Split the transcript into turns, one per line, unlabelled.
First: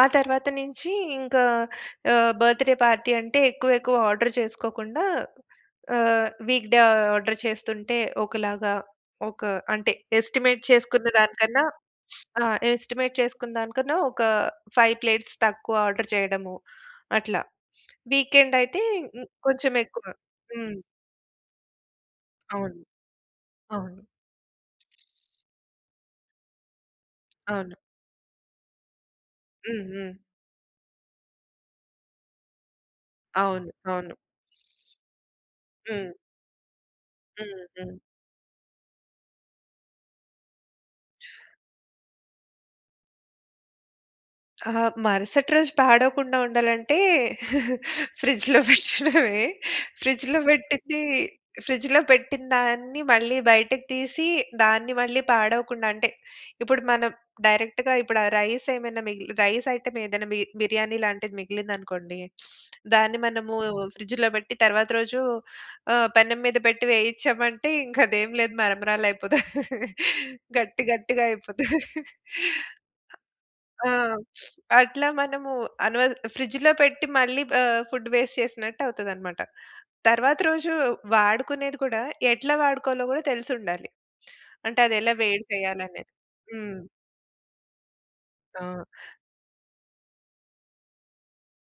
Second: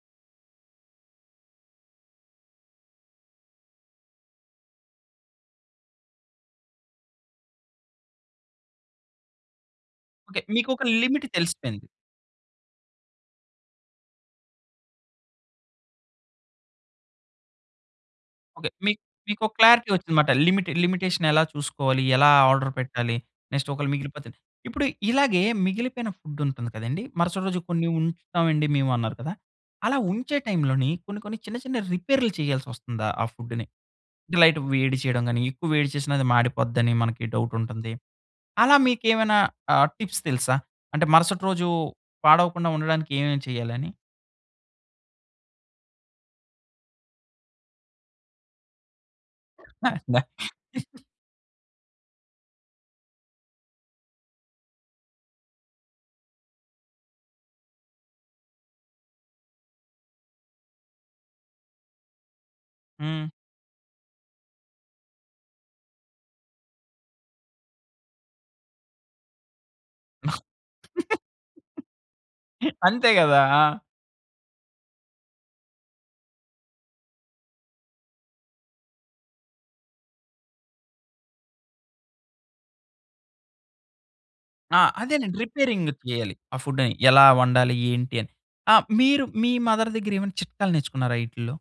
ఆ తర్వాత నుంచి ఇంకా ఆహ్, బర్త్ డే పార్టీ అంటే, ఎక్కువెక్కువ ఆర్డర్ చేసుకోకుండా, ఆహ్, వీక్‌ డే ఆర్డర్ చేస్తుంటే ఒకలాగా ఒక అంటే,
ఓకే.
ఎస్టిమేట్
మీకు ఒక
చేసుకున్న
లిమిట్
దానికన్నా
తెలిసిపోయింది.
ఆహ్, ఎస్టిమేట్ చేసుకున్నదానికన్నా, ఒక 5 ప్లేట్స్ తక్కువ ఆర్డర్ జేయడము, అట్లా
ఓకే.
వీకెండయితే ఇ
మీక్ మీకొక
కొంచెం
క్లారిటీ
ఎక్కువ.
ఒచ్చిందన్నమాట. లిమిట్,
హ్మ్.
లిమిటేషన్ ఎలా చూసుకోవాలి? ఎలా ఆర్డర్
అవును.
పెట్టాలి? నెక్స్ట్ ఒకళ
అవును.
మిగిలిపోతే. ఇప్పుడు ఇలాగే మిగిలిపోయిన ఫుడ్ ఉంటుంది కదండీ! మరుసటి రోజు
అవును.
కొన్ని ఉంచుతామండి మేము అన్నారు కదా!
హ్మ్.
అలా
హ్మ్.
ఉంచే టైంలోని కొన్ని కొన్ని చిన్న చిన్న రిపేరులు చేయాల్సి ఒస్తుందా ఆ ఫుడ్‌ని?
అవును. అవును.
అంటే, లైట్‌గా వేడి చేయడం గాని, ఎక్కువ వేడి చేసిన
హ్మ్.
అది మాడిపోద్దని మనకి డౌటు
హ్మ్.
ఉంటుంది.
హ్మ్.
అలా మీకేమైనా ఆ టిప్స్ తెలుసా? అంటే మరుసటి రోజు పాడవకుండా ఉండడానికి ఏమేమి చేయాలని?
ఆహ్, మరుసటి రోజు పాడవకుండా ఉండాలంటే ఫ్రిడ్జ్‌లో పెట్టడమే.
అండ
ఫ్రిడ్జ్‌లో బెట్టింది, ఫ్రిడ్జ్‌లో పెట్టిన దాన్ని మళ్ళీ బయటకి తీసి, దాన్ని మళ్ళీ పాడవకుండా అంటే ఇప్పుడు మనం డైరెక్ట్‌గా ఇప్పుడు ఆ రైసేమైనా మిగిలి రైస్ ఐటెమేదైనా మి బిర్యానీ లాంటిది మిగిలిందనుకోండి! దాన్ని
హ్మ్.
మనము ఫ్రిడ్జ్‌లో బెట్టి తర్వాత రోజు ఆహ్, పెనం మీద పెట్టి వేయించామంటే ఇంక అదేం లేదు, మరమరాలైపోతాయి. గట్టి గట్టిగా అయిపోతది.
అంతే గదా! ఆ!
ఆ! అట్లా మనము అనవ ఫ్రిడ్జ్‌లో పెట్టి, మళ్ళీ ఆహ్, ఫుడ్ వేస్ట్ చేసినట్టు అవుతదన్నమాట. తరువాత రోజు వాడుకునేది కూడా, ఎట్లా వాడుకోవాలో గూడా తెలిసుండాలి. అంటే
ఆ!
అది ఎలా
అదేనండి.
వేడి
రిపేరింగ్‌
చేయాలనేది.
చేయాలి, ఆ
హ్మ్.
ఫుడ్‌ని. ఎలా వండాలి? ఏంటని?
ఆ!
ఆహ్, మీరు మీ మదర్ దగ్గరేమైనా చిట్కాలు నేర్చుకున్నారా ఈటిల్లో?